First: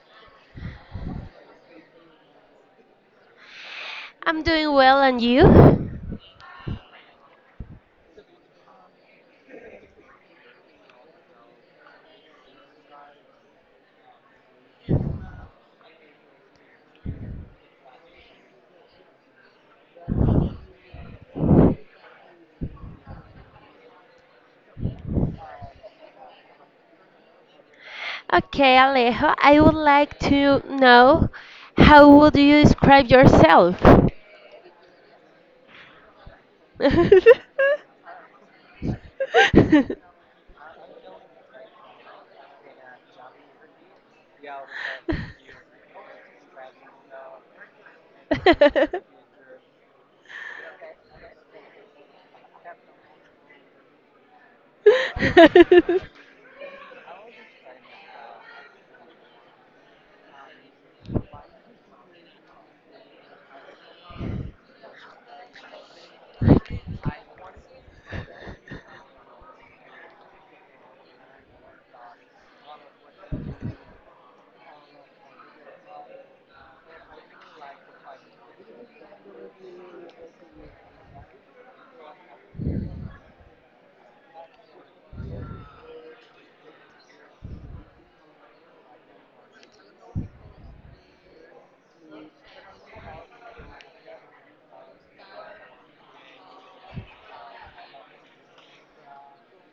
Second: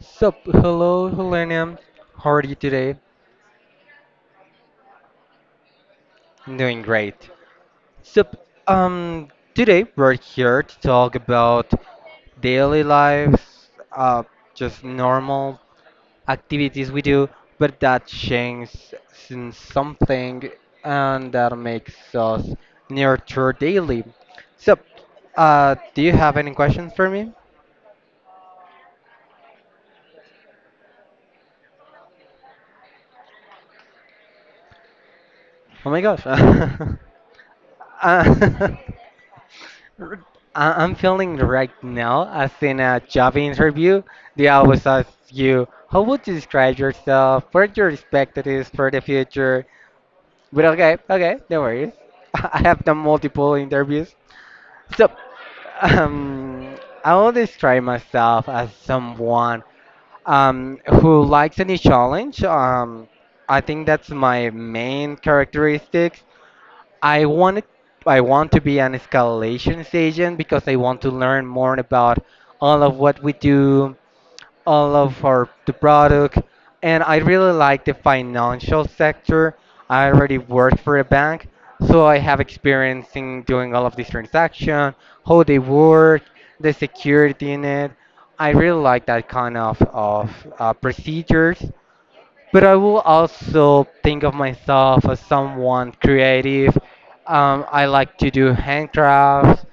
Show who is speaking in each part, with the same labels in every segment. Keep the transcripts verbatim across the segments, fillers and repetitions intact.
Speaker 1: So, hello, Helena. How are you today?
Speaker 2: I'm doing well, and you?
Speaker 1: I'm doing great. So, um, today we're here to talk about daily lives, uh, just normal activities we do, but that changes in something and that makes us nurture daily. So, uh, do you have any questions for me?
Speaker 2: Okay, Alejo, I would like to know how would you describe yourself?
Speaker 1: Oh my gosh. Uh, R- I- I'm feeling right now, as in a job interview, they always ask you, how would you describe yourself, what your expectations for the future? But okay, okay, no worries. I have done multiple interviews. So, um, I will describe myself as someone um, who likes any challenge. Um, I think that's my main characteristic. I wanted I want to be an escalation agent because I want to learn more about all of what we do, all of our the product, and I really like the financial sector. I already worked for a bank, so I have experience in doing all of these transactions, how they work, the security in it. I really like that kind of of uh, procedures, but I will also think of myself as someone creative. Um, I like to do handcrafts.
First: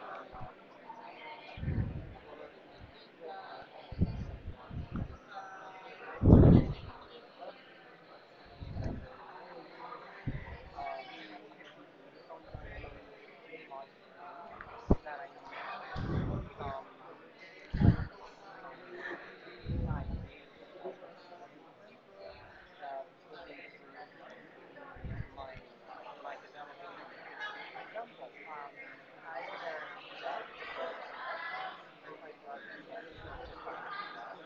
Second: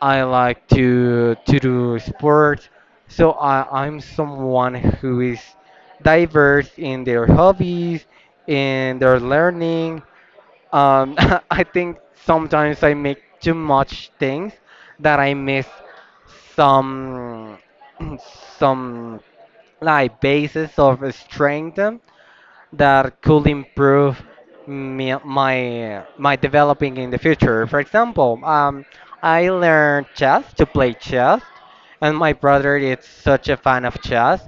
Speaker 1: I like to to do sports. So I, I'm someone who is diverse in their hobbies, in their learning. Um, I think sometimes I make too much things that I miss some some like basis of strength that could improve me, my my developing in the future. For example, um, I learned chess to play chess, and my brother is such a fan of chess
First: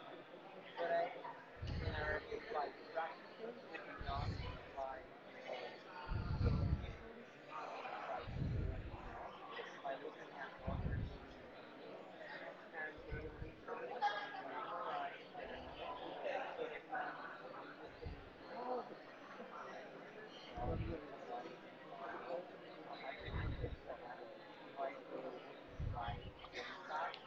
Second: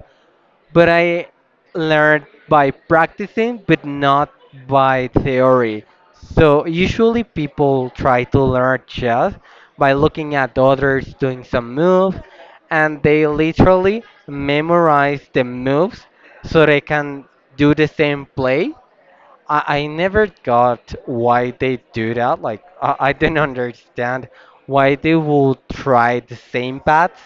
Speaker 1: but I learned by practicing, but not by theory. So usually people try to learn chess by looking at others doing some move, and they literally memorize the moves so they can do the same play. I, I never got why they do that. Like, I, I didn't understand why they will try the same paths.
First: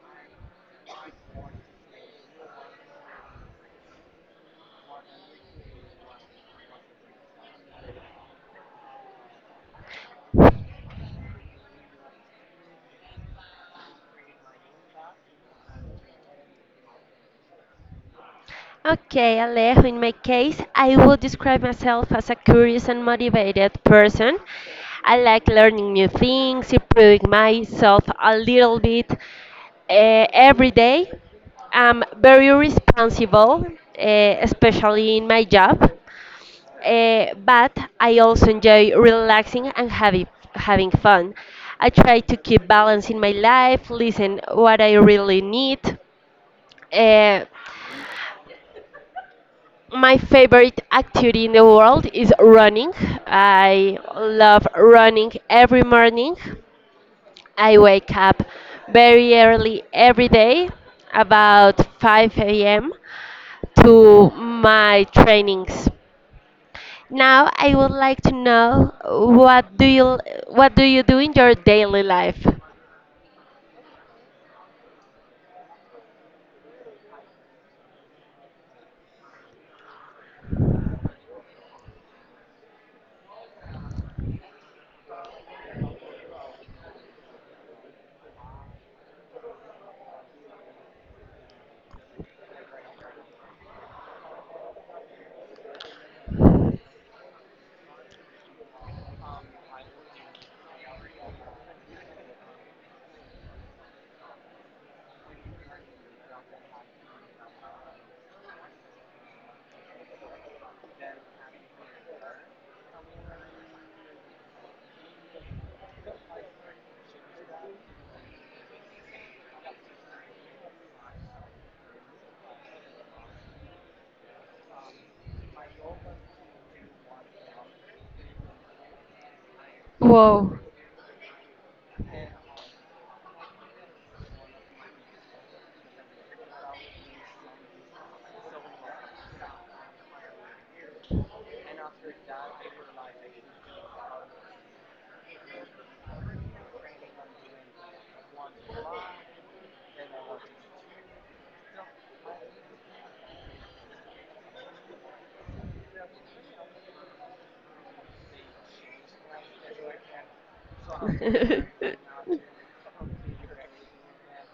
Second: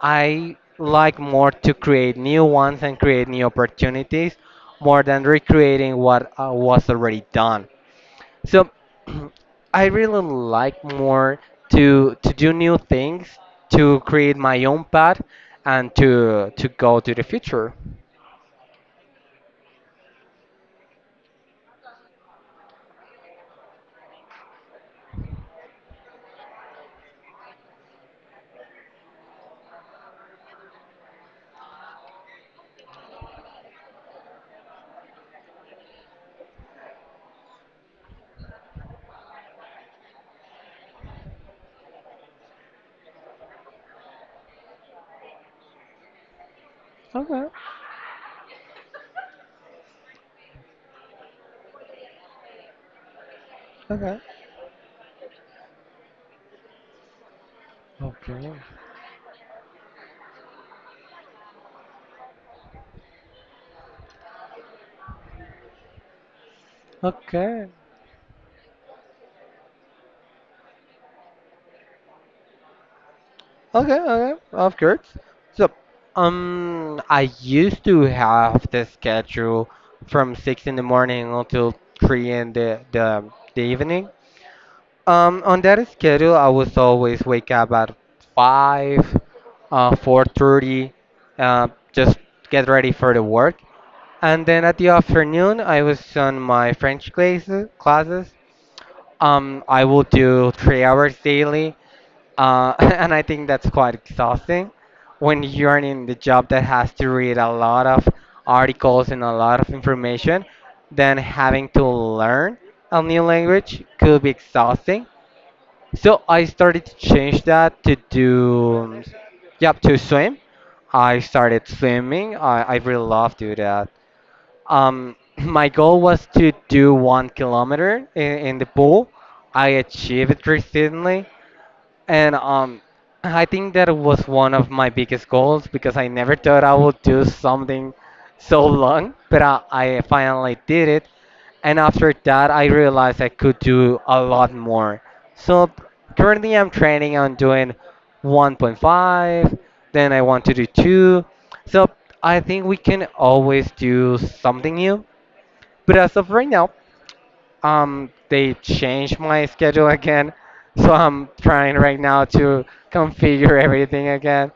Speaker 1: I like more to create new ones and create new opportunities more than recreating what uh, was already done. So, I really like more to to do new things, to create my own path, and to to go to the future.
Speaker 2: Okay, Alejo, in my case, I would describe myself as a curious and motivated person. I like learning new things, improving myself a little bit uh, every day. I'm very responsible, uh, especially in my job. Uh, but I also enjoy relaxing and having having fun. I try to keep balance in my life, listen what I really need. Uh,
Speaker 1: Okay,
Speaker 2: My favorite activity in the world is running. I
Speaker 1: okay.
Speaker 2: love running every morning. I wake up
Speaker 1: Okay.
Speaker 2: very early every day, about five a m, to my trainings. Now
Speaker 1: Okay.
Speaker 2: I would like to know what do you what do you do in your daily life?
Speaker 1: Okay, okay, of course. So, um, I used to have the schedule from six in the morning until three in the the, the evening. Um, on that schedule, I was always wake up at five, uh, four thirty, uh, just get ready for the work. And then at the afternoon, I was on my French classes. Classes. Um, I will do three hours daily. Uh, and I think that's quite exhausting when you're in the job that has to read a lot of articles and a lot of information, then having to learn a new language could be exhausting. So I started to change that to do, yep, to swim. I started swimming. I, I really love do that. Um, my goal was to do one kilometer in, in the pool. I achieved it
Speaker 2: Whoa.
Speaker 1: recently. And um, I think that was one of my biggest goals because I never thought I would do something so long, but I, I finally did it. And after that, I realized I could do a lot more. So currently, I'm training on doing one point five, then I want to do two. So I think we can always do something new. But as of right now, um, they changed my schedule again, so I'm trying right now to configure everything again.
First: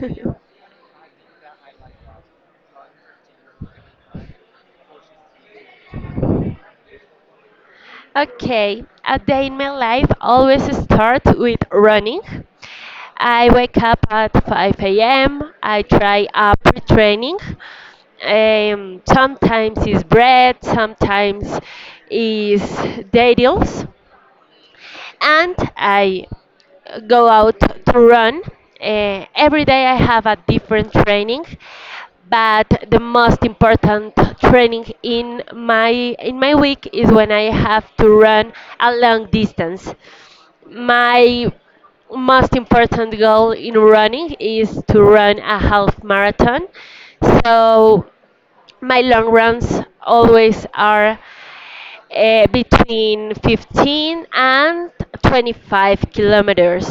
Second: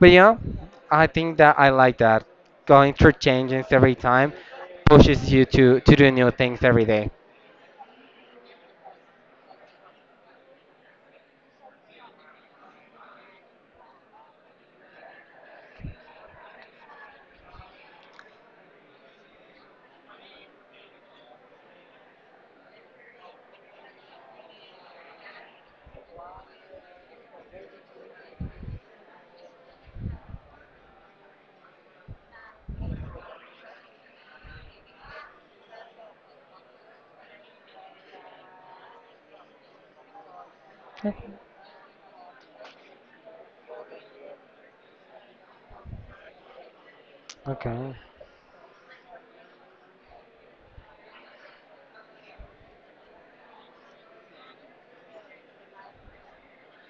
Speaker 1: But yeah, I think that I like that. Going through changes every time pushes you to to do new things every day.
Speaker 2: Okay, a day in my life always starts with running. I wake up at five a m. I try upper training. Um, sometimes it's bread, sometimes it's dates and I go out to run. Eh, every day I have a different training, but the most important training in my in my week is when I have to run a long distance. My most important goal in running is to run a half marathon.
Speaker 1: Okay.
Speaker 2: So my long runs always are uh, between fifteen and twenty-five kilometers.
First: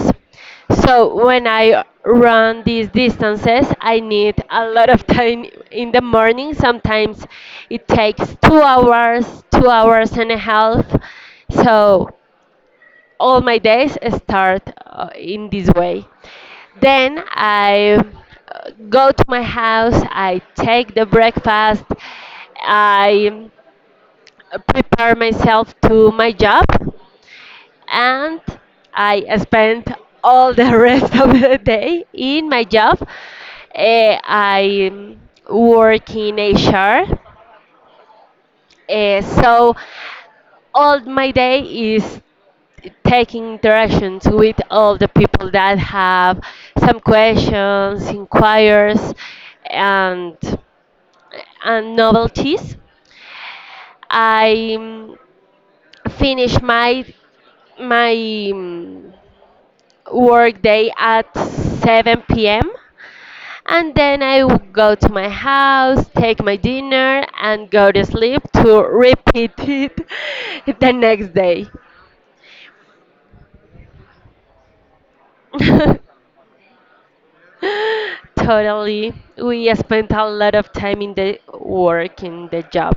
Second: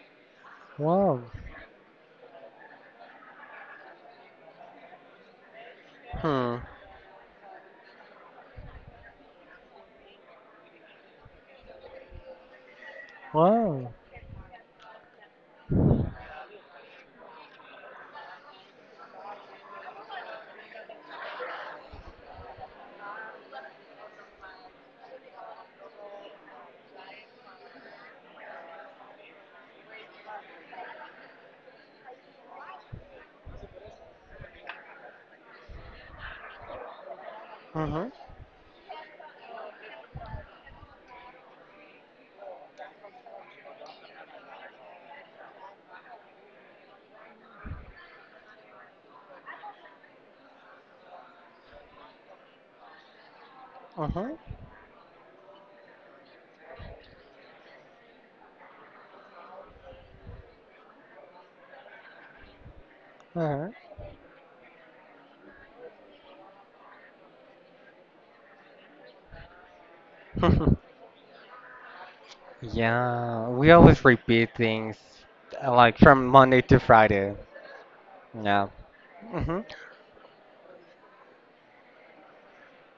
Speaker 2: So
Speaker 1: Wow.
Speaker 2: when I run these distances, I need a lot of time in the morning.
Speaker 1: Hmm.
Speaker 2: Sometimes it takes two hours, two hours and a half. So all my
Speaker 1: Wow.
Speaker 2: days start uh, in this way. Then I uh, go to my house, I take the breakfast, I uh, prepare myself to my job and I spent all the rest of the day in my job. Eh, I work in H R,
Speaker 1: Mhm.
Speaker 2: eh, so all my day is taking interactions with all the people that have some questions, inquiries, and and novelties.
Speaker 1: Mhm.
Speaker 2: I finish my my mm, work day at seven p m
Speaker 1: Uh-huh.
Speaker 2: and then I would go to my house, take my dinner, and go to sleep to repeat it the next day.
Speaker 1: Yeah, we always repeat things uh, like from Monday to Friday. Yeah.
Speaker 2: Totally,
Speaker 1: Mhm.
Speaker 2: we spent a lot of time in the work in the job.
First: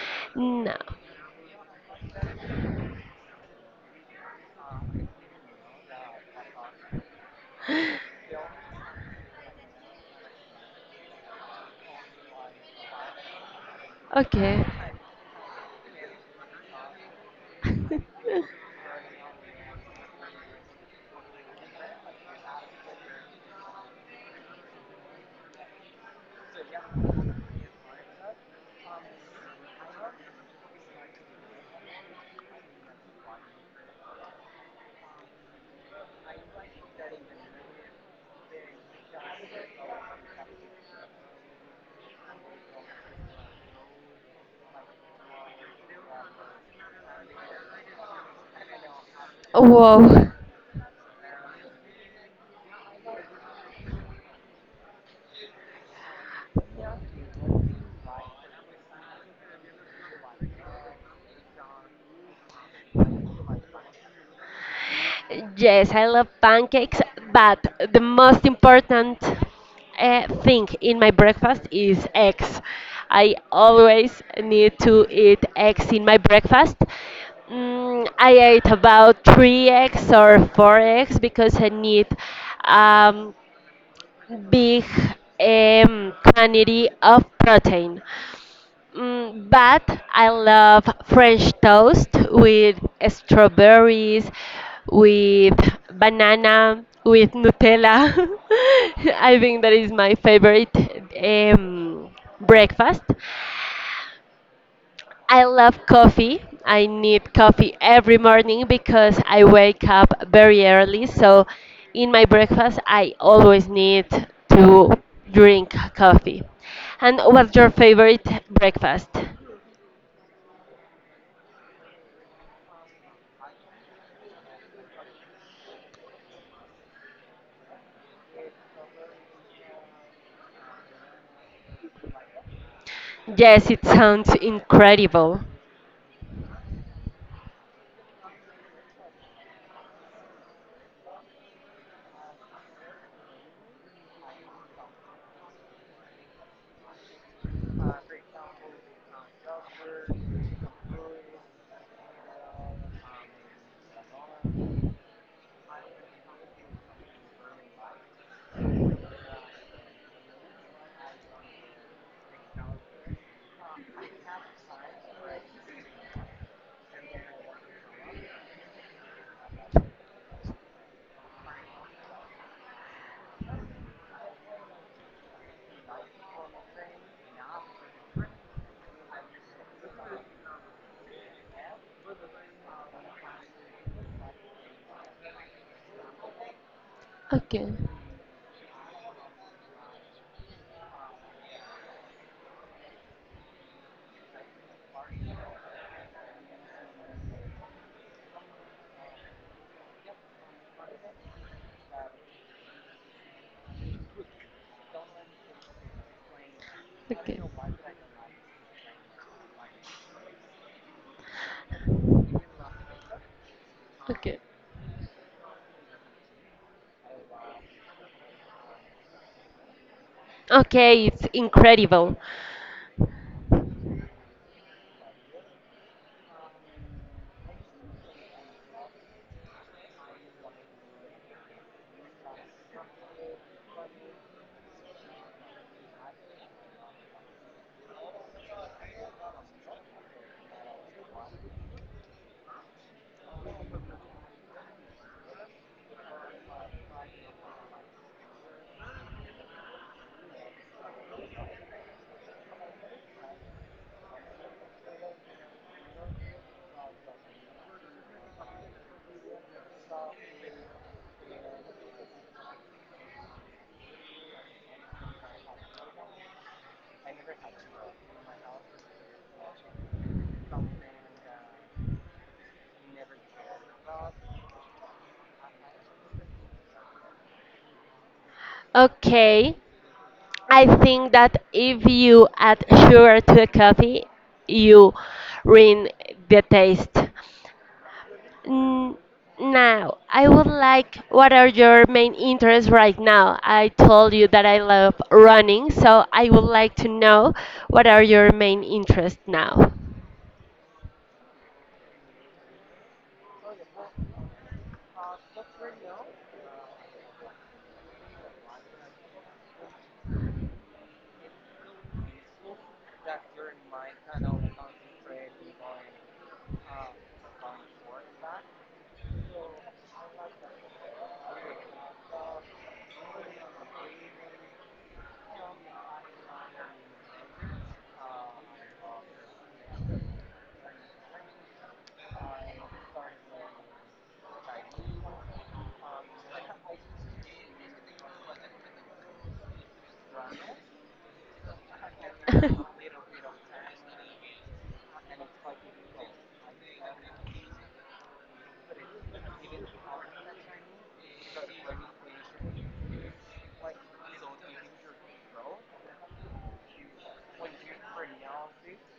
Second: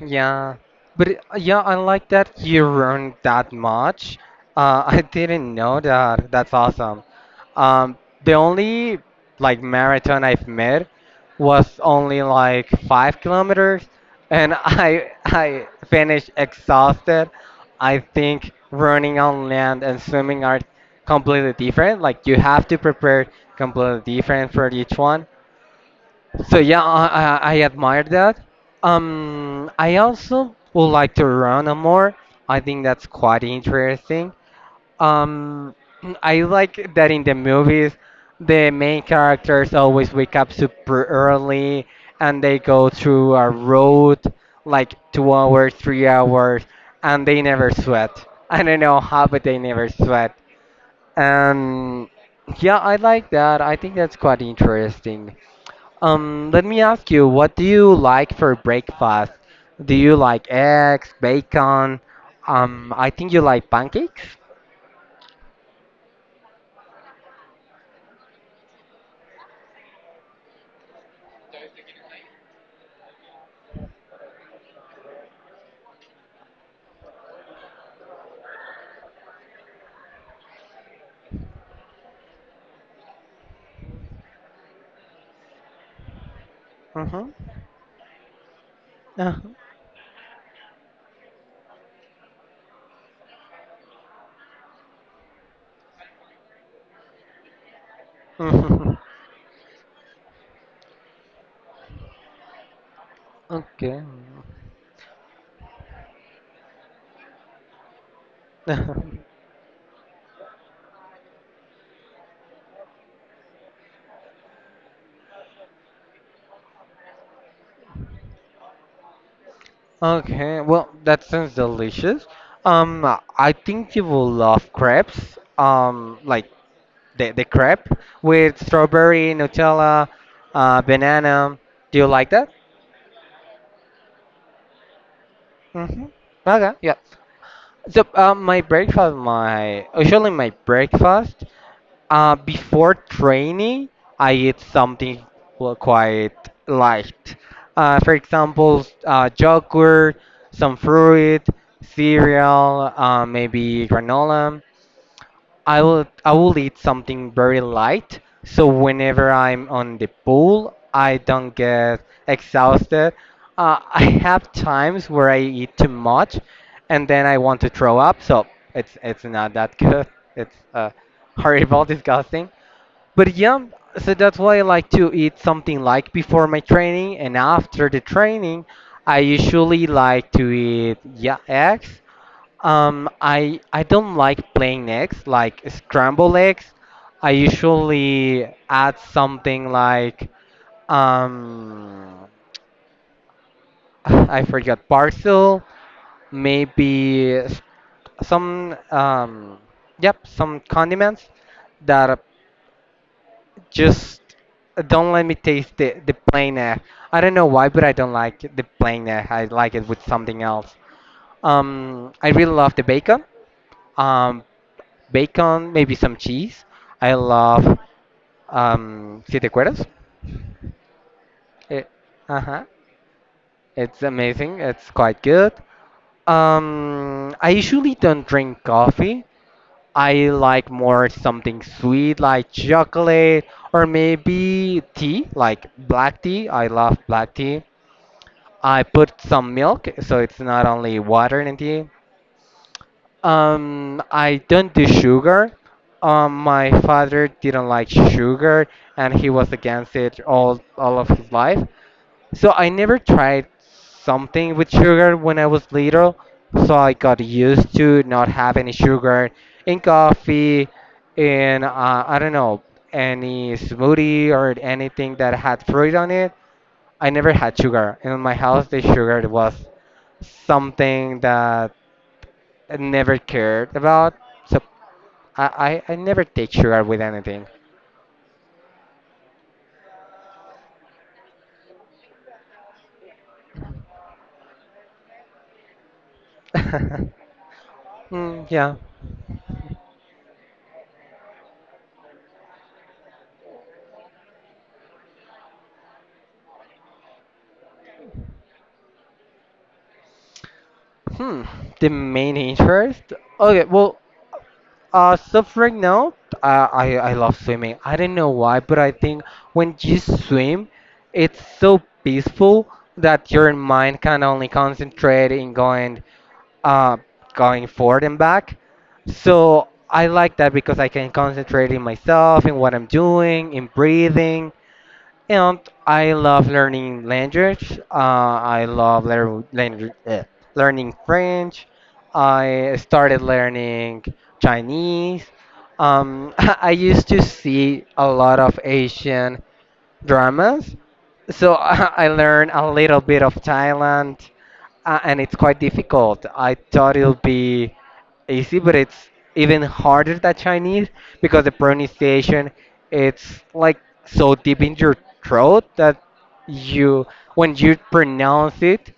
Speaker 1: Yeah,
Speaker 2: No,
Speaker 1: but it- yeah, I like that you earned that much. Uh, I didn't know that. That's awesome. Um, the only like marathon I've met was only like five kilometers, and
Speaker 2: okay.
Speaker 1: I I finished exhausted. I think running on land and swimming are completely different. Like you have to prepare completely different for each one. So yeah, I, I, I admire that. Um, I also would like to run a more. I think that's quite interesting. Um, I like that in the movies, the main characters always wake up super early and they go through a road like two hours, three hours, and they never sweat. I don't know how, but they never
Speaker 2: Whoa.
Speaker 1: sweat. And yeah, I like that. I think that's quite interesting. Um, let me ask you, what do you like for breakfast? Do you like eggs, bacon? Um, I think you like pancakes.
Speaker 2: Yes, I love pancakes, but the most important uh, thing in my breakfast is eggs. I always need to eat eggs in my breakfast. Mm, I ate about three eggs or four eggs because I need um, big um, quantity of
Speaker 1: Mhm.
Speaker 2: protein. Mm, but I love French toast with strawberries, with banana, with Nutella.
Speaker 1: Mhm.
Speaker 2: I think that is my favorite um, breakfast.
Speaker 1: Okay.
Speaker 2: I love coffee. I need coffee every morning because I wake up very early. So, in my breakfast, I always need to drink coffee. And what's your favorite breakfast?
Speaker 1: Okay. Well, that sounds delicious. Um, I think you will love crepes. Um, like the the crepe with strawberry, Nutella, uh, banana. Do you like that?
Speaker 2: Yes, it sounds incredible.
Speaker 1: Mhm. Okay. Yeah. So uh, my breakfast, my usually my breakfast, uh, before training, I eat something qu- quite light. Uh, for example, s- uh, yogurt, some fruit, cereal, uh, maybe granola. I will I will eat something very light so whenever I'm on the pool I don't get exhausted. Uh, I have times where I eat too much and then I want to throw up so it's it's not that good. It's uh, horrible, disgusting. But yeah, so that's why I like to eat something like before my training and after the training, I usually like to eat, yeah, eggs. Um, I I don't like plain eggs, like scrambled eggs. I
Speaker 2: Okay,
Speaker 1: usually add something like um, I forgot parcel, maybe s- some um, yep, some condiments that just don't let me taste the the plain egg. I don't
Speaker 2: okay,
Speaker 1: know why, but I don't like the plain egg. I like it with something else. Um, I really love the bacon.
Speaker 2: okay.
Speaker 1: um, Bacon, maybe some cheese. I love um, siete cueros.
Speaker 2: Okay, it's
Speaker 1: Eh,
Speaker 2: incredible.
Speaker 1: uh-huh. It's amazing. It's quite good. Um, I usually don't drink coffee. I like more something sweet like chocolate or maybe tea, like black tea. I love black tea. I put some milk, so it's not only water and tea. Um, I don't do sugar. Um, my father didn't like sugar, and he was against it all all of his life. So I never tried something with sugar when I was little. So I got used to not have any sugar in coffee, in uh, I don't know any smoothie or anything that had fruit on it. I never had sugar in my house. The sugar was something that I never cared about. So I, I, I never take sugar with anything.
Speaker 2: Okay, I think that if you add sugar to a coffee, you ruin the taste.
Speaker 1: Mm, yeah.
Speaker 2: N- Now, I would like what are your main interests right now? I told you that I love running, so I would like to know what are your main interests now.
Speaker 1: Hmm. The main interest? Okay. Well, uh, so right now, uh, I I love swimming. I don't know why, but I think when you swim, it's so peaceful that your mind can only concentrate in going, uh, going forward and back. So I like that because I can concentrate in myself, in what I'm doing, in breathing. And I love learning language. Uh, I love lear- langu- eh, learning French. I started learning Chinese. Um, I used to see a lot of Asian dramas, so I learned a little bit of Thailand, uh, and it's quite difficult. I thought it would be easy, but it's even harder than Chinese because the pronunciation it's like so deep in your throat that you when you pronounce it,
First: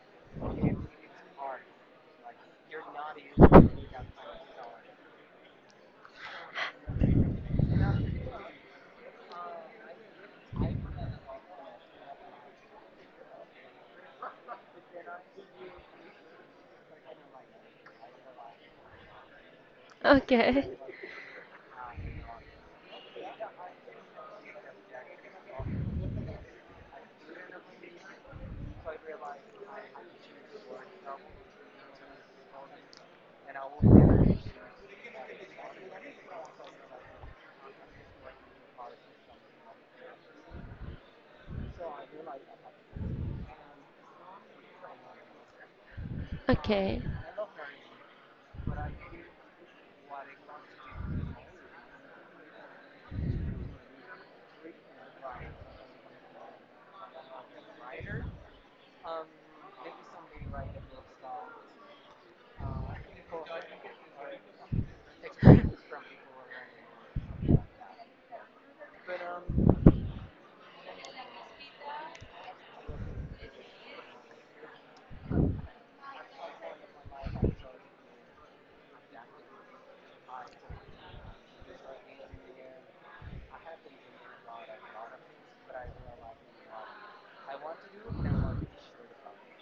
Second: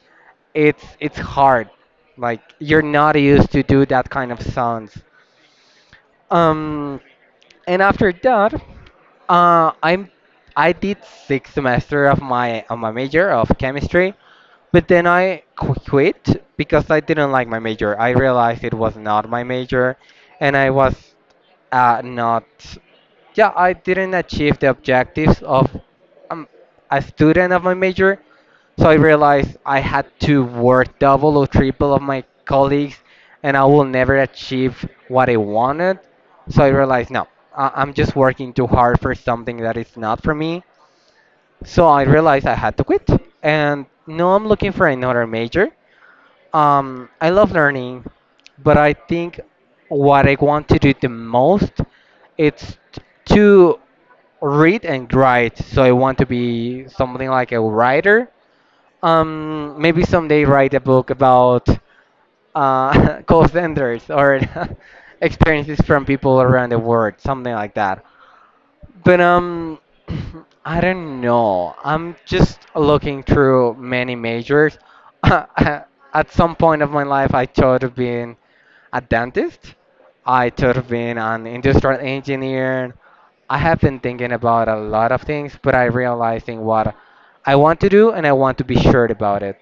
Speaker 1: it's it's hard. Like you're not used to do that kind of sounds. Um, and after that, uh, I'm I did sixth semester of my of my major of chemistry, but then I qu- quit because I didn't like my major. I realized it was not my major, and
Speaker 2: Okay.
Speaker 1: I was uh, not. Yeah, I didn't achieve the objectives of um, a student of my major. So I realized I had to work double or triple of my colleagues, and I will never achieve what I wanted. So I realized, no, I- I'm just working too hard for something that is not for me. So I realized I had to quit. And now I'm looking for another major.
Speaker 2: Okay.
Speaker 1: Um, I love learning, but I think what I want to do the most it's to read and write. So I want to be something like a writer. Um, maybe someday write a book about uh, call centers or experiences from people around the world, something like that. But um, I don't know. I'm just looking through many majors. At some point of my life, I thought of being a dentist. I thought of being an industrial engineer. I have been thinking about a lot of things, but I realizing what I want to do and I want to be sure about it.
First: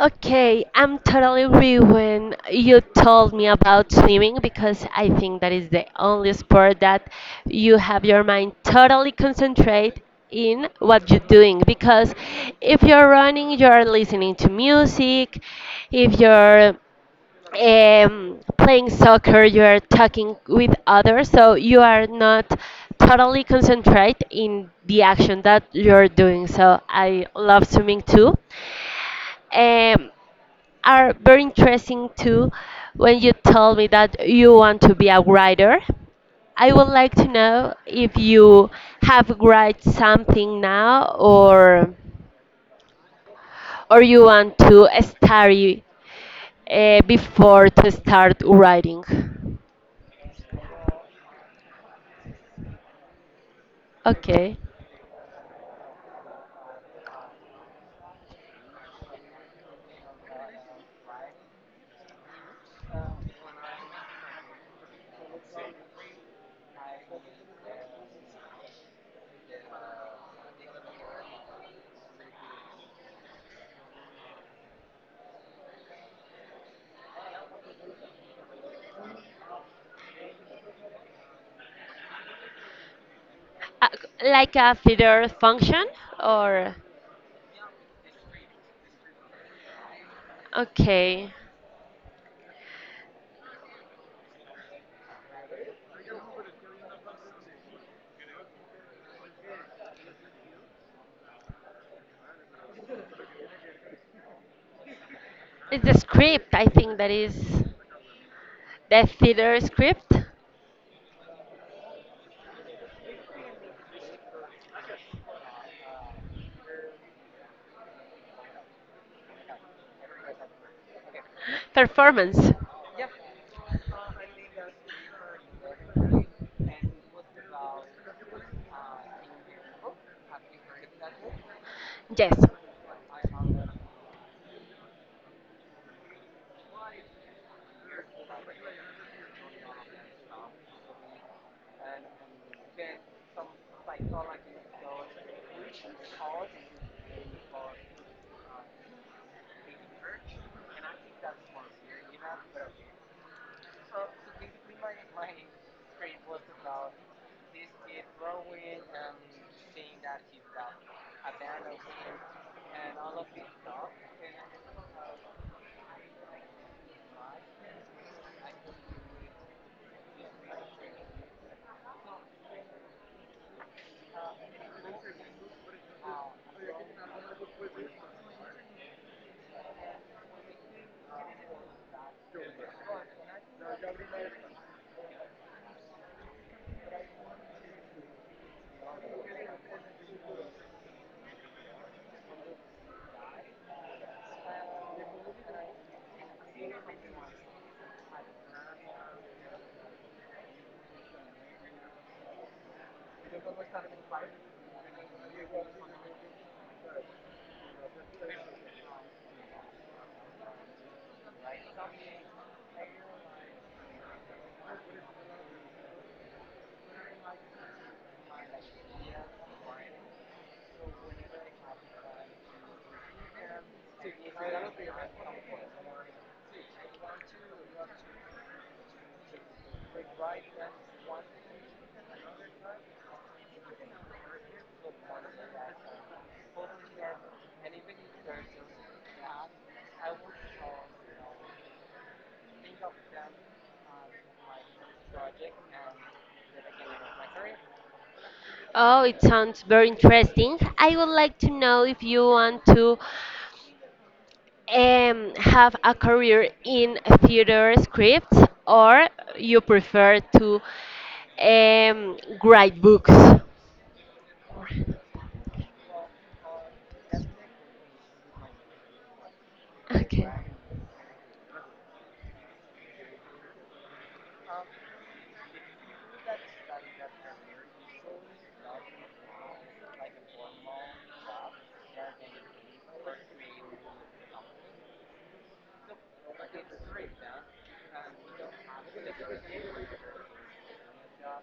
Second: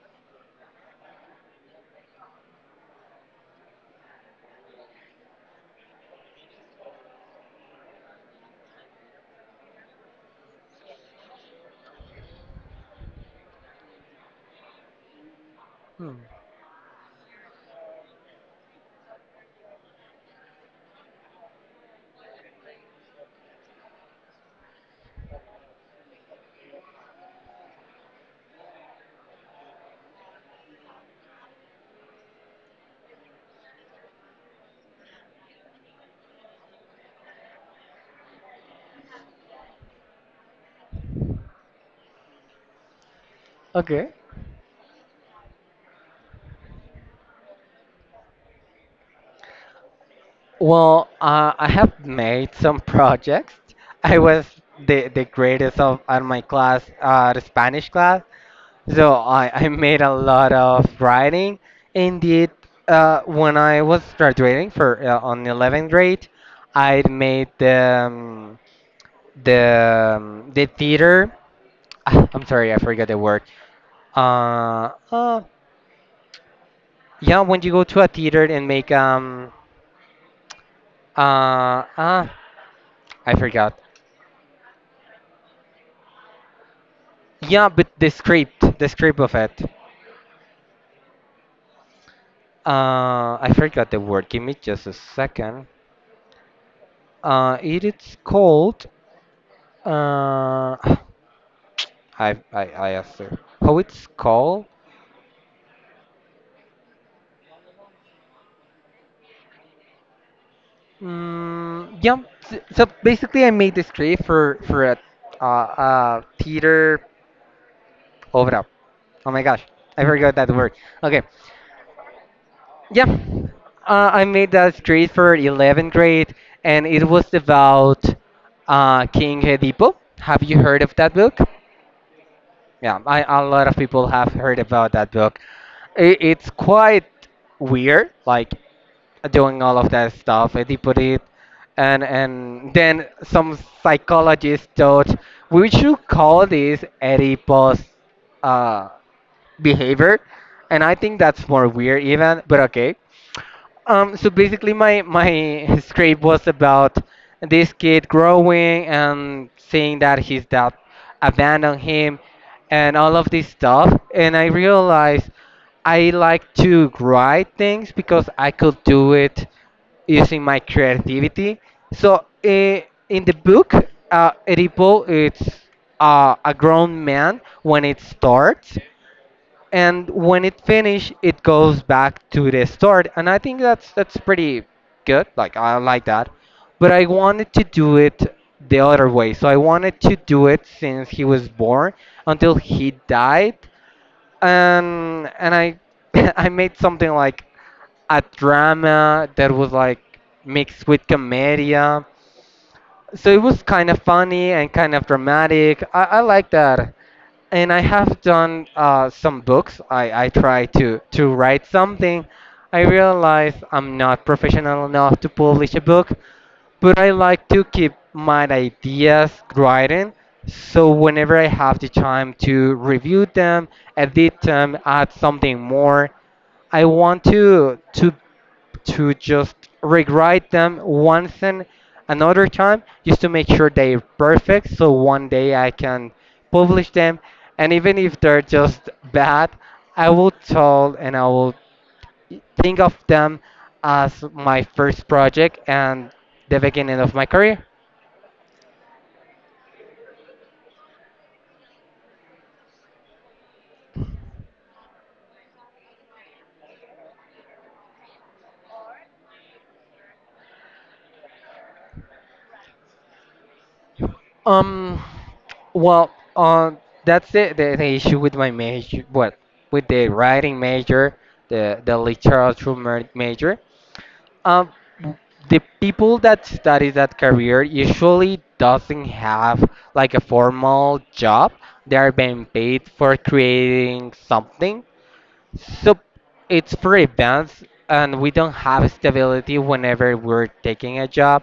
Speaker 2: Okay, I'm totally with when you told me about swimming because I think that is the only sport that you have your mind totally concentrate in what you're doing because if you're running you're listening to music
Speaker 1: Hmm.
Speaker 2: if you're um, playing soccer, you are talking with others, so you are not totally concentrate in the action that you're doing. So I love swimming too. Um, are very interesting too when you told me that you want to be a writer. I would like to know if you have write something now or or
Speaker 1: Okay.
Speaker 2: you want to study uh, before to start writing.
Speaker 1: Well, uh, I have made some projects. I was
Speaker 2: Okay.
Speaker 1: the, the greatest of at my class, uh, the Spanish class. So I, I made a lot of writing. Indeed, uh, when I was graduating for uh, on the eleventh grade, I made the um, the um, the theater. Ah, I'm sorry, I forgot the word. Uh, uh, yeah, when you go to a theater and make um uh, uh I forgot.
Speaker 2: Uh, like a theater function or
Speaker 1: Yeah, but the script, the script of it.
Speaker 2: okay.
Speaker 1: Uh, I forgot the word. Give me just a second. Uh, it is called. Uh, I I I asked her how it's called.
Speaker 2: It's a script. I think that is the theater script
Speaker 1: Mm, yeah. s- So basically, I made the script for for a uh, uh, theater obra. Oh my gosh, I forgot that word. Okay,
Speaker 2: performance.
Speaker 1: yeah, uh, I made that grade for eleventh grade, and it was about uh, King Edipo. Have you heard of that book?
Speaker 2: Yes.
Speaker 1: Yeah, I, a lot of people have heard about that book. I it's quite weird, like doing all of that stuff. Edipo did, and and then some psychologists thought we should call this Oedipus uh, behavior, and I think that's more weird even. But okay. Um, so basically, my my script was about this kid growing and seeing that his dad abandoned him, and all of this stuff. And I realized I like to write things because I could do it using my creativity. So eh, in the book, uh, Edipo, it's uh, a grown man when it starts, and when it finished it goes back to the start, and I think that's that's pretty good, like I like that, but I wanted to do it the other way, so I wanted to do it since he was born until he died. And and i I made something like a drama that was like mixed with comedia, so it was kind of funny and kind of dramatic. I, I like that. And I have done uh, some books. I, I try to, to write something. I realize I'm not professional enough to publish a book, but I like to keep my ideas writing. So whenever I have the time to review them, edit them, add something more, I want to to to just rewrite them once and another time, just to make sure they're perfect, so one day I can publish them. And even if they're just bad, I will tell and I will think of them as my first project and the beginning of my career.
Speaker 2: Oh, it sounds very interesting. I would like to know if you want to um, have a career in theater scripts or you prefer to um, write books.
Speaker 1: Um, well, uh, that's the, the, the issue with my major, what, with the
Speaker 2: Okay.
Speaker 1: writing major, the, the literature ma- major. Um, the people that study that career usually doesn't have like a formal job. They are being paid for creating something. So it's for events, and we don't have stability whenever we're taking a job.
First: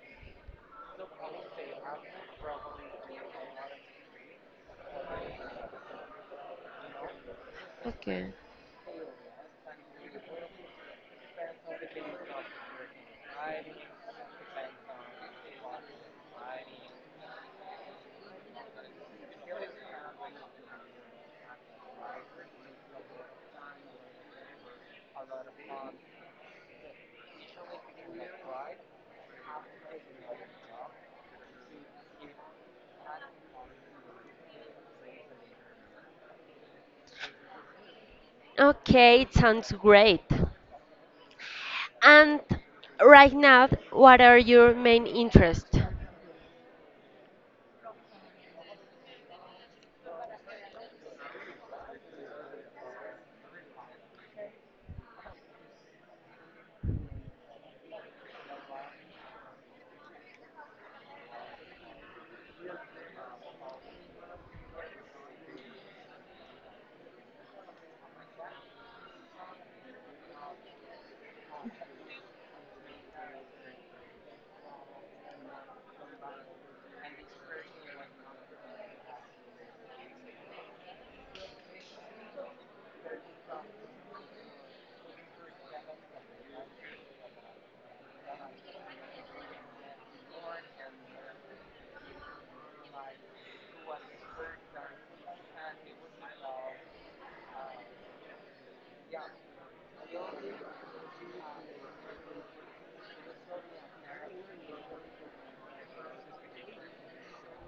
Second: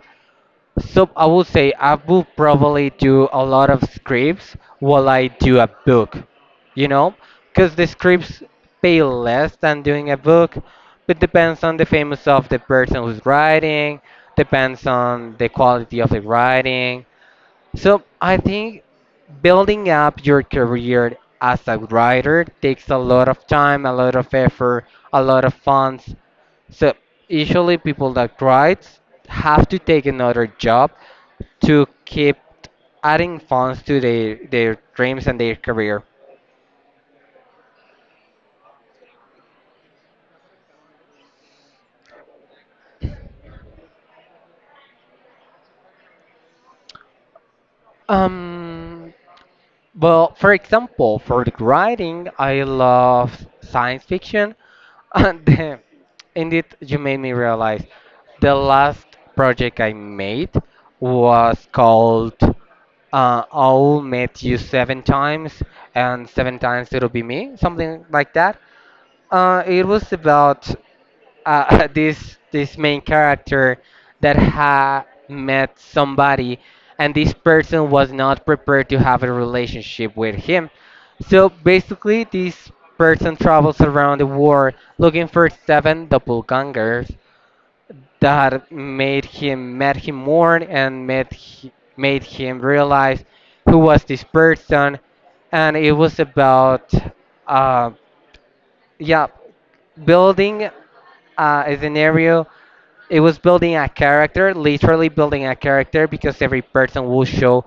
Speaker 1: So I would say I would probably do a lot of scripts while I do a book, you know, because the
Speaker 2: Okay.
Speaker 1: scripts pay less than doing a book, but depends on the famous of the person who's writing, depends on the quality of the writing. So I think building up your career as a writer takes a lot of time, a lot of effort, a lot of funds. So usually people that write have to take another job to keep adding funds to their, their dreams and their career.
Speaker 2: Okay, it sounds great. And right now, what are your main interests?
Speaker 1: Um, Well, for example, for the writing, I love science fiction. And then, indeed, you made me realize the last project I made was called uh, I'll Met You Seven Times, and Seven Times It'll Be Me, something like that. Uh, it was about uh, this this main character that had met somebody, and this person was not prepared to have a relationship with him. So basically this person travels around the world looking for seven doppelgangers that made him made him mourn and made he, made him realize who was this person. And it was about uh, yeah, building uh, a scenario. It was building a character, literally building a character, because every person will show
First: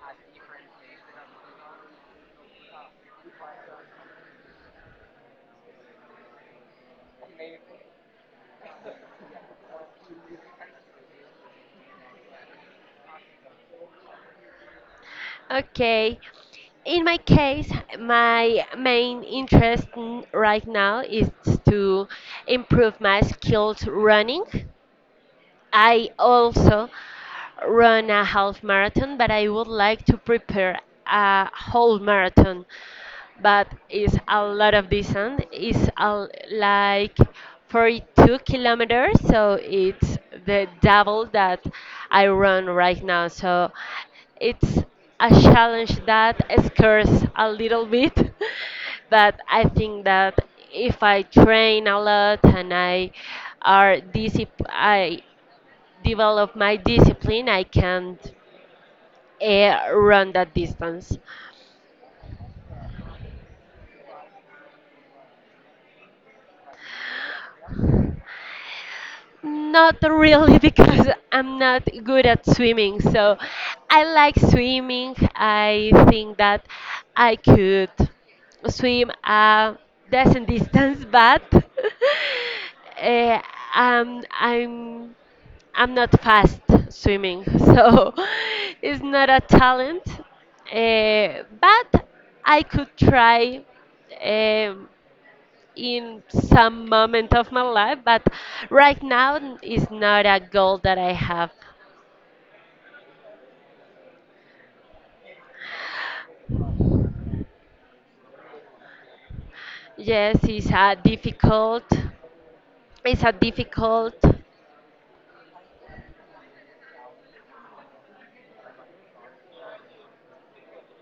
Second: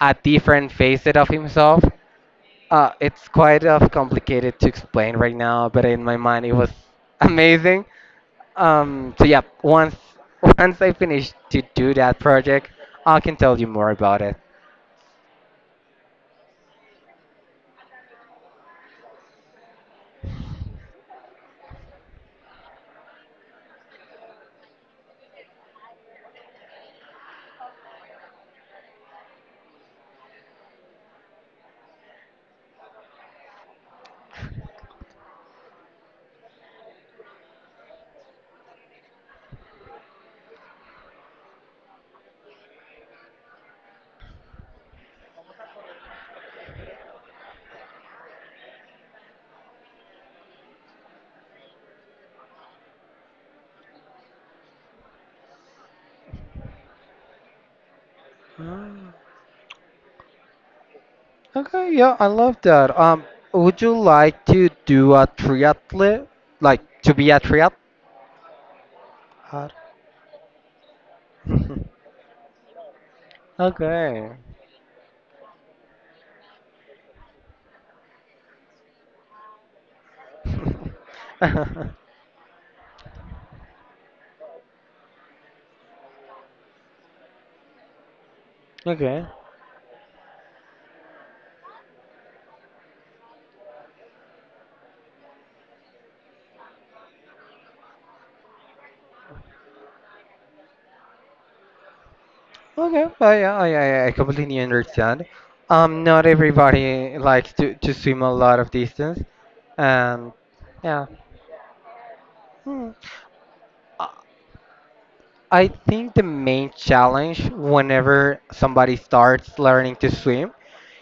Speaker 1: a different facet of himself. Uh, it's quite of complicated to explain right now, but in my mind it was amazing. Um, so yeah, once once I finish to do that project, I can tell you more about it.
Speaker 2: Okay. In my case, my main interest n- right now is to improve my skills running. I also run a half marathon, but I would like to prepare a whole marathon. But it's a lot of distance. It's a, like forty-two kilometers, so it's the double that I run right now. So it's a challenge that scares a little bit, but I think that if I train a lot and I are disciplined, I develop my discipline, I can't
Speaker 1: Mm.
Speaker 2: uh, run that distance.
Speaker 1: Okay, yeah, I love that. Um, would you like to do a triathlon, like to be a triathlete?
Speaker 2: Not really, because I'm not good at swimming. So I
Speaker 1: Okay.
Speaker 2: like swimming. I think that I could swim a decent distance, but uh, um, I'm I'm not fast swimming, so it's
Speaker 1: Okay.
Speaker 2: not a talent. Uh, but I could try. um in some moment of my life, but right now n- is not a goal that I have.
Speaker 1: Okay. I, I I I completely understand. Um, not everybody likes to to swim a lot of distance. Um,
Speaker 2: Yes, it's a
Speaker 1: yeah.
Speaker 2: difficult.
Speaker 1: Hmm.
Speaker 2: It's a
Speaker 1: I
Speaker 2: difficult.
Speaker 1: I think the main challenge whenever somebody starts learning to swim,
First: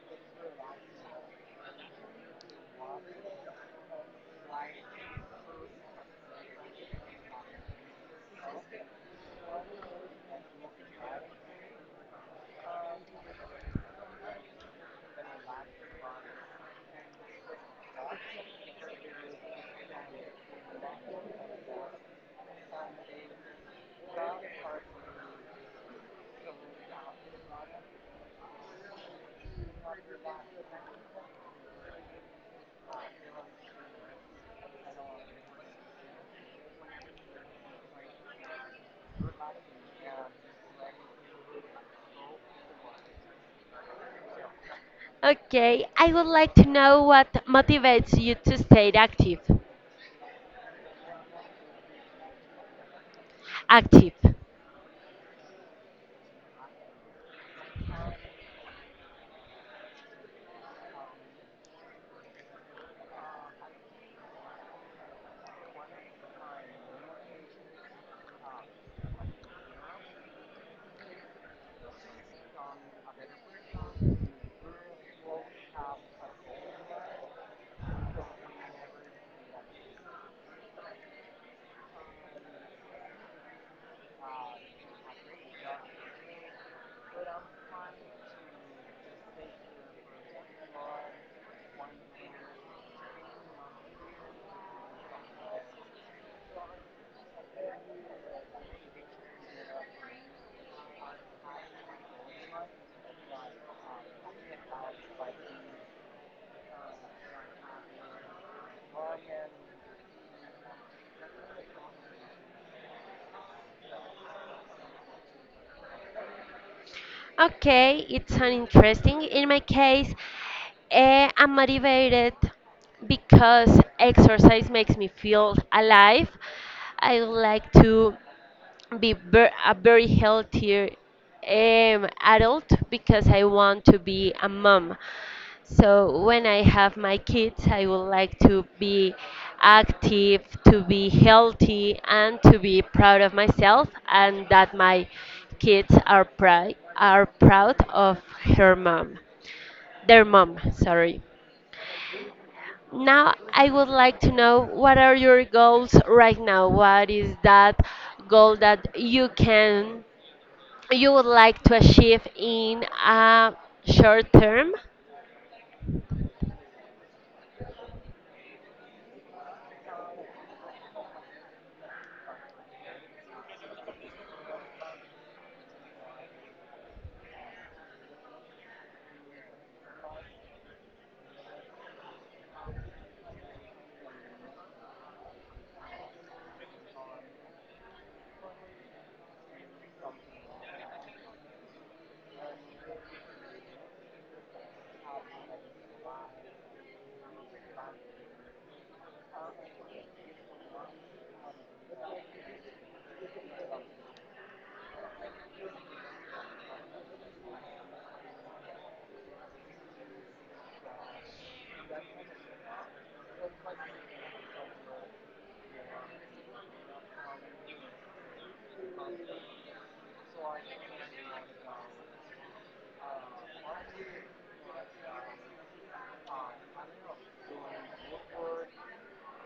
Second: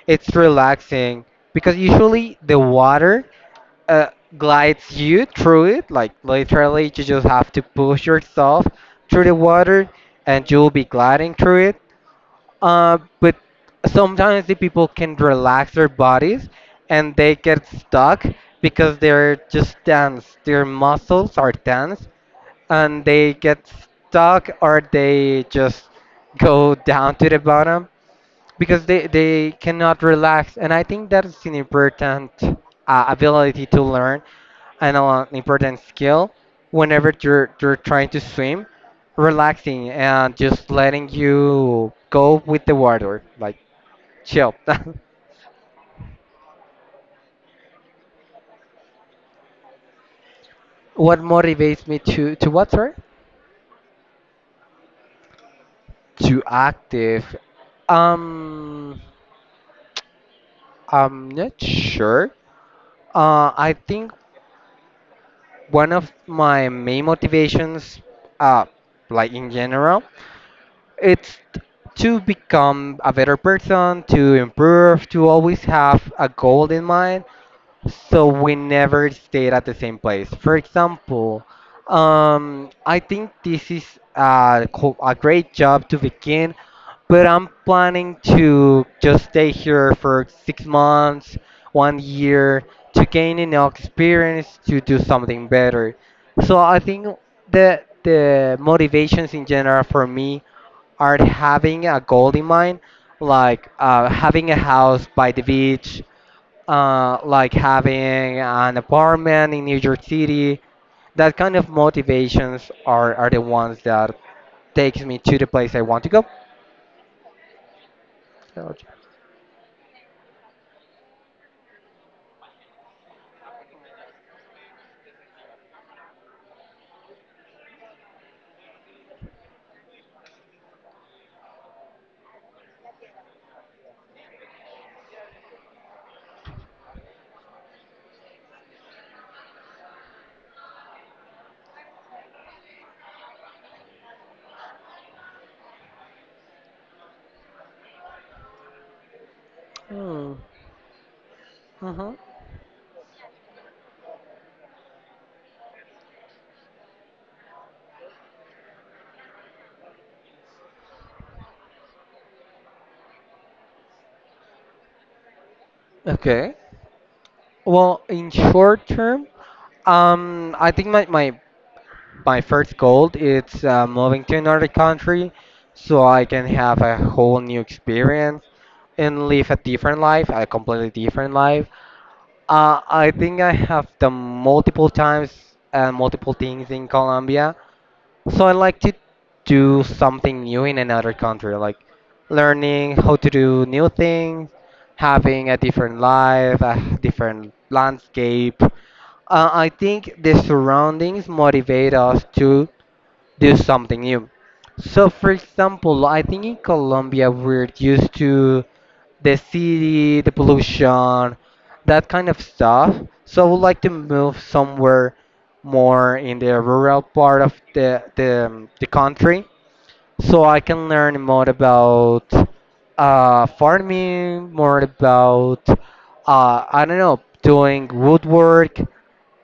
Speaker 1: it's relaxing because usually the water uh, glides you through it. Like literally, you just have to push yourself through the water, and you'll be gliding through it. Uh, but sometimes the people can relax their bodies, and they get stuck because they're just tense. Their muscles are tense, and they get stuck, or they just go down to the bottom because they they cannot relax. And I think that's an important uh, ability to learn, and an important skill whenever you're you're trying to swim, relaxing and just letting you go with the water, like chill.
Speaker 2: Okay, I would like to know what motivates you to stay active.
Speaker 1: What motivates me to to what, sorry?
Speaker 2: Active.
Speaker 1: To active. um I'm not sure. uh I think one of my main motivations, uh like in general, it's to become a better person, to improve, to always have a goal in mind, so we never stayed at the same place. For example, um, I think this is a, co- a great job to begin, but I'm planning to just stay here for six months, one year, to gain enough experience to do something better. So I think the the motivations in general for me are having a goal in mind, like uh, having a house by the beach, uh, like having an apartment in New York City. That kind of motivations are, are the ones that takes me to the place I want to go.
Speaker 2: Okay, it's an
Speaker 1: So,
Speaker 2: interesting. In my case, eh, I'm motivated because exercise makes me feel alive. I would like to be ver- a very healthier um, adult because I want to be a mom. So when I have my kids, I would like to be active, to be healthy, and to be proud of myself, and that my kids are proud are proud of her mom, their
Speaker 1: hmm,
Speaker 2: mom. Sorry.
Speaker 1: mhm.
Speaker 2: Now I would like to know what are your goals right now? What is that goal that you can you would like to achieve in a short term?
Speaker 1: Okay. Well, in short term, um, I think my, my my first goal is uh, moving to another country so I can have a whole new experience and live a different life, a completely different life. Uh, I think I have done multiple times and multiple things in Colombia. So I like to do something new in another country, like learning how to do new things, having a different life, a different landscape. Uh, I think the surroundings motivate us to do something new. So, for example, I think in Colombia we're used to the city, the pollution, that kind of stuff. So, I would like to move somewhere more in the rural part of the the, um, the country, so I can learn more about uh, farming, more about uh, I don't know, doing woodwork,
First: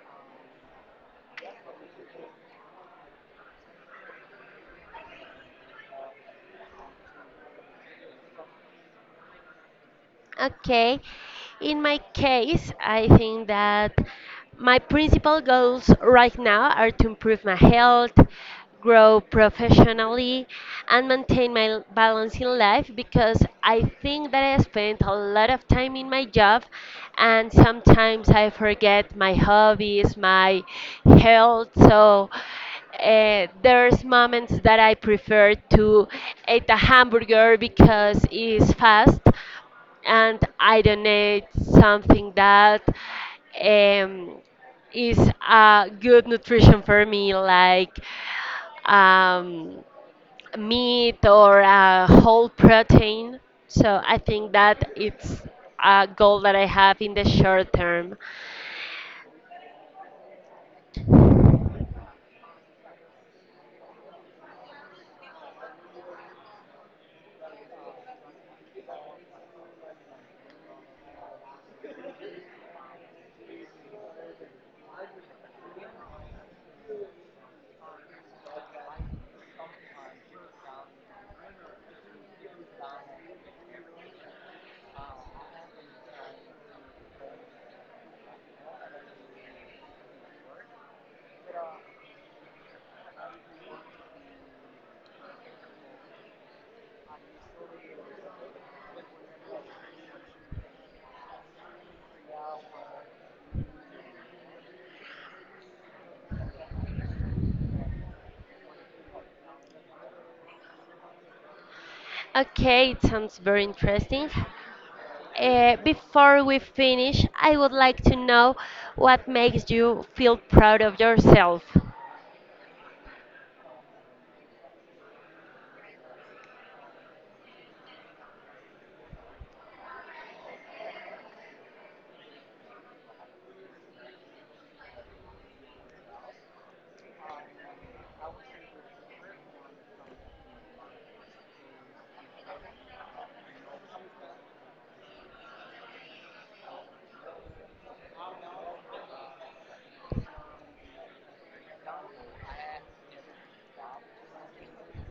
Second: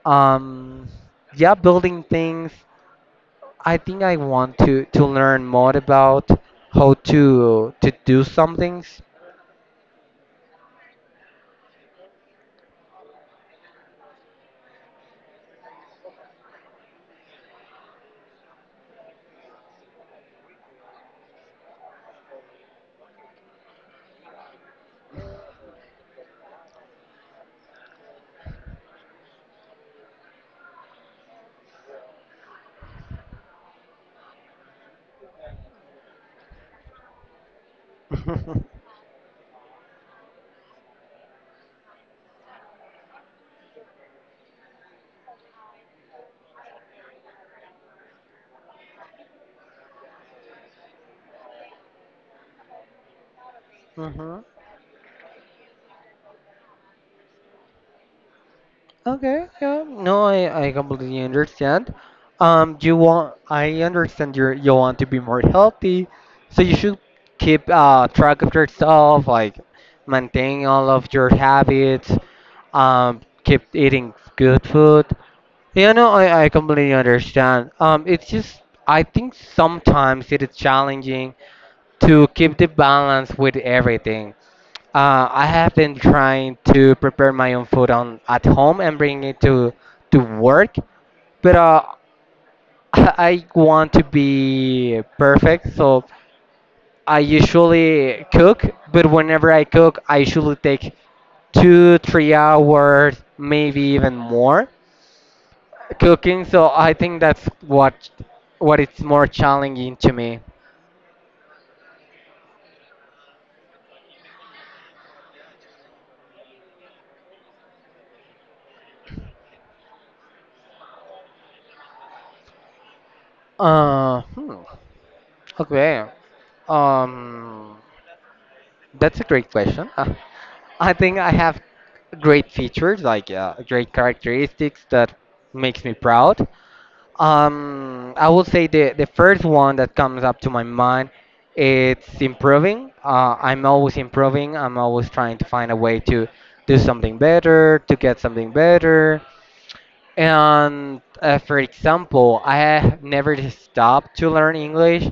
Speaker 1: um, yeah, building things. I think I want to to learn more about how to to do some things.
Speaker 2: Okay. In my case, I think that my principal goals right now are to improve my health, grow professionally, and maintain my l- balance in life because I think that I spend a lot of time in my job and sometimes I forget my hobbies, my health. So uh, there's moments that I prefer to eat a hamburger because it's fast and I donate something that um, is a good nutrition for me, like um, meat or a whole protein. So I
Speaker 1: Hmm.
Speaker 2: think that it's a goal that I have in the short term.
Speaker 1: Okay, yeah. No, I, I completely understand. Um, you want, I understand you you want to be more healthy, so you should keep uh track of yourself, like maintain all of your habits, um, keep eating good food. Yeah, no, I, I completely understand. Um, it's just I think sometimes it is challenging to keep the balance with everything. Uh, I have been trying to prepare my own food on at home and bring it to to work, but uh, I want to be perfect, so I usually cook. But whenever I cook, I usually take two, three hours, maybe even more, cooking. So I think that's what what it's more challenging to me.
Speaker 2: Okay, it sounds very interesting. Uh, before we finish, I would like to know what makes you feel proud of yourself.
Speaker 1: Uh, hmm. Okay. Um. That's a great question. Uh, I think I have great features, like uh, great characteristics that makes me proud. Um, I will say the the first one that comes up to my mind, it's improving. Uh, I'm always improving. I'm always trying to find a way to do something better, to get something better. And uh, for example, I have never stopped to learn English.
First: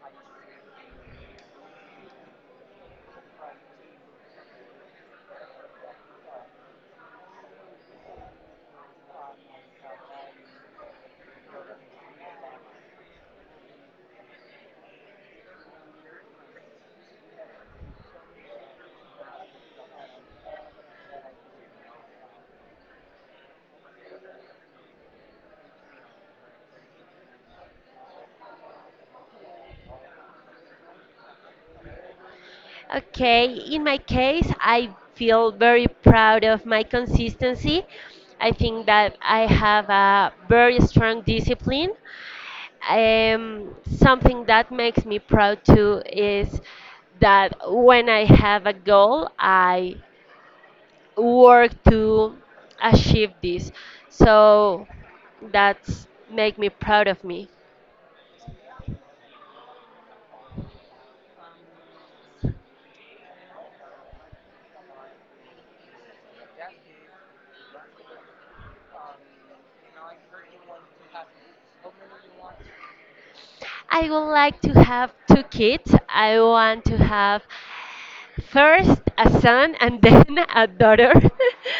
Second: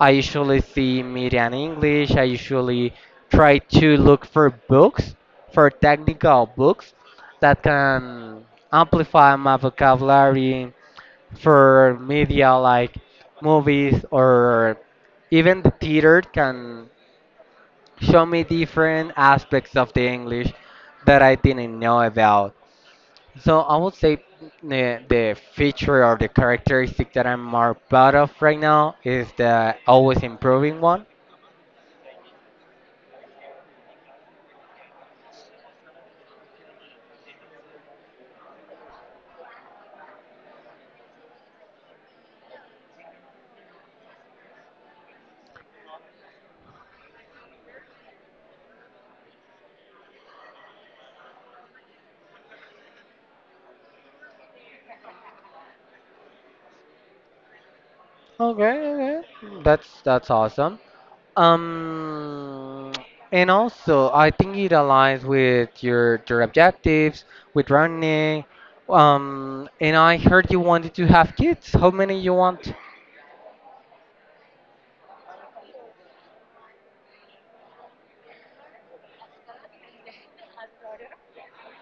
Speaker 1: I usually see media in English. I usually try to look for books, for technical books that can amplify my vocabulary, for media like movies or even the theater can show me different aspects of the English that I didn't know about. So I would say the, the feature or the characteristic that I'm more proud of right now is the always improving one.
Speaker 2: Okay, in my case, I feel very proud of my consistency. I think that I have a very strong discipline. Um, something that makes me proud too is that when I have a goal, I work to achieve this. So that's make me proud of me.
Speaker 1: Okay, okay. That's that's awesome. Um, and also I think it aligns with your your objectives with running. Um, and I heard you wanted to have kids. How many you want?
Speaker 2: I would like to have two kids. I want to have first a son and then a daughter.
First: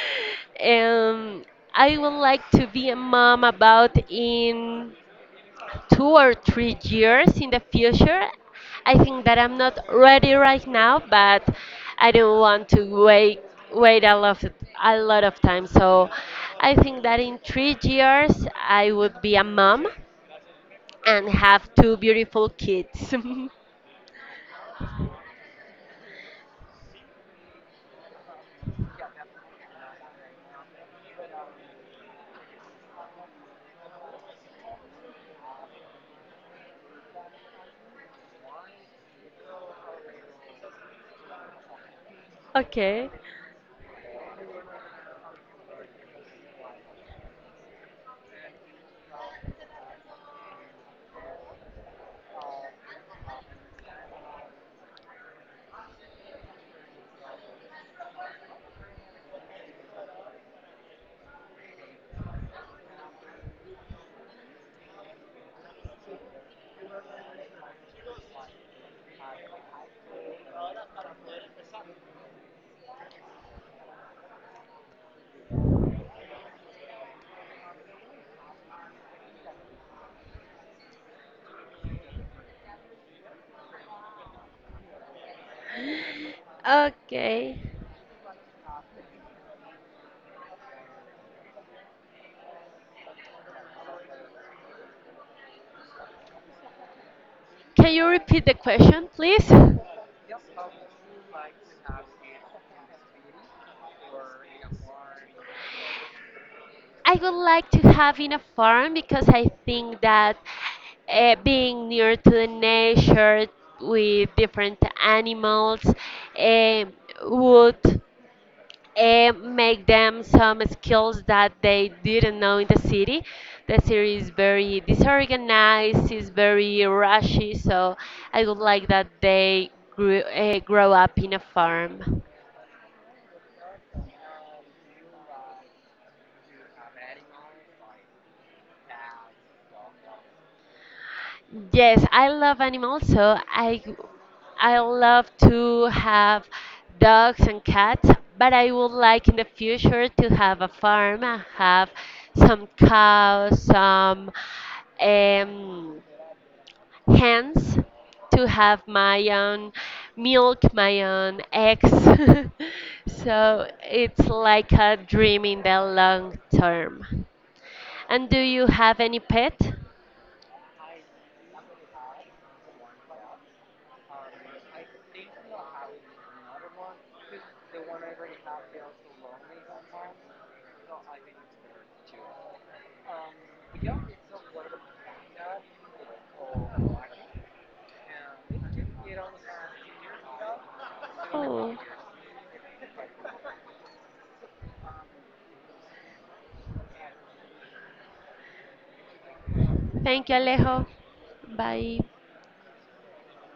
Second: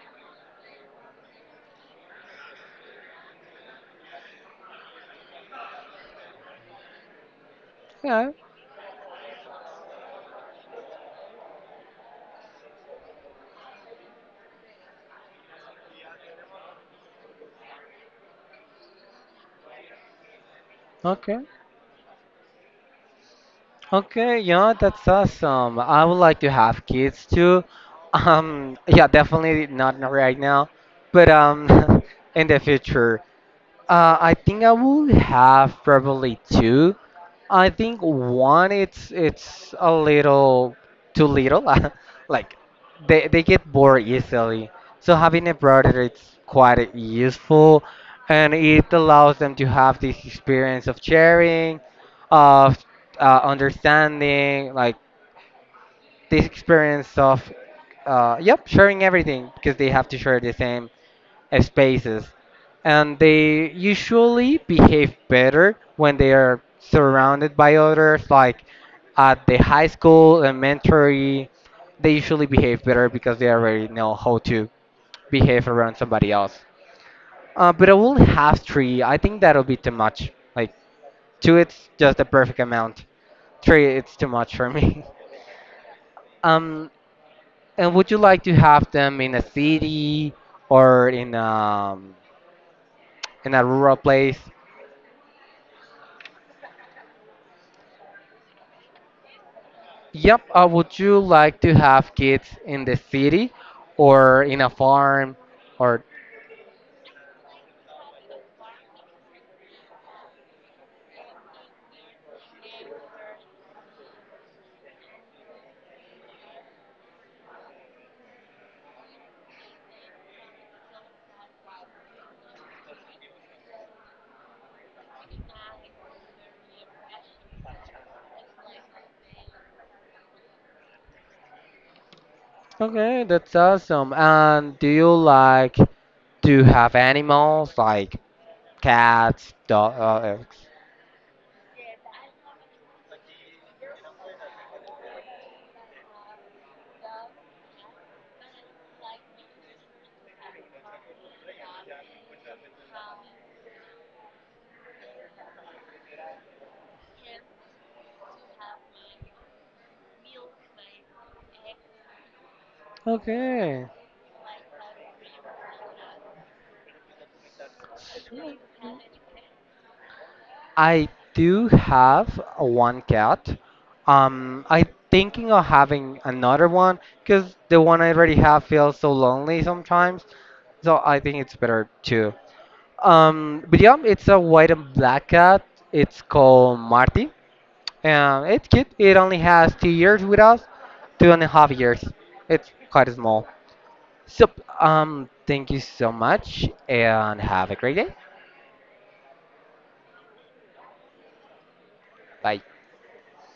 Speaker 2: um, I would like to be a mom about in two or three years in the future.
Speaker 1: Yeah.
Speaker 2: I think that I'm not ready right now, but I don't want to wait wait a lot of, a lot of time. So I think that in three years I would be a mom and
Speaker 1: Okay.
Speaker 2: have two beautiful kids.
Speaker 1: Okay, yeah, that's awesome. I would like to have kids too. Um, yeah, definitely not n- right now, but um, in the future. Uh, I think I would have probably two. I think one it's it's a little too little. Like
Speaker 2: Okay.
Speaker 1: they they get bored easily. So having a brother, it's quite useful, and it allows them to have this experience of sharing, of uh, understanding, like this experience of uh, yep, sharing everything, because they have to share the same spaces, and they usually behave better when they are surrounded by others, like at the high school, elementary, they usually behave better because they already know how to behave around somebody else. uh, but I will have three, I think that'll be too much, like two it's just the perfect amount, three it's too much for me. Um,
Speaker 2: Okay.
Speaker 1: and would you like to have them in a city or in um in a rural place?
Speaker 2: Can you repeat the question, please? I
Speaker 1: Yep. Uh, would you like to have kids in the city or in a farm, or
Speaker 2: would like to have in a farm because I think that uh, being near to the nature with different animals eh, would eh, make them some skills that they didn't know in the city. The city is very disorganized, is very rushy, so I would like that they grew, uh, grow up in a farm.
Speaker 1: okay, that's awesome. And do you like to have animals like cats, dogs?
Speaker 2: Yes, I love animals, so I I love to have dogs and cats, but I would like in the future to have a farm, uh, have some cows, some um, hens, to have my own milk, my own eggs. So
Speaker 1: Okay.
Speaker 2: it's like a dream in the long term. And do you have any pet?
Speaker 1: I do have a one cat. Um, I'm thinking of having another one because the one I already have feels so lonely sometimes. So I think it's better to. Um, but yeah, it's a white and black cat. It's called Marty. And it's cute. It only has two years with us, two and a half
Speaker 2: Oh.
Speaker 1: years. It's quite small. So, um, thank you so much and have a great day.
Speaker 2: Thank you, Alejo. Bye.
Speaker 1: Bye.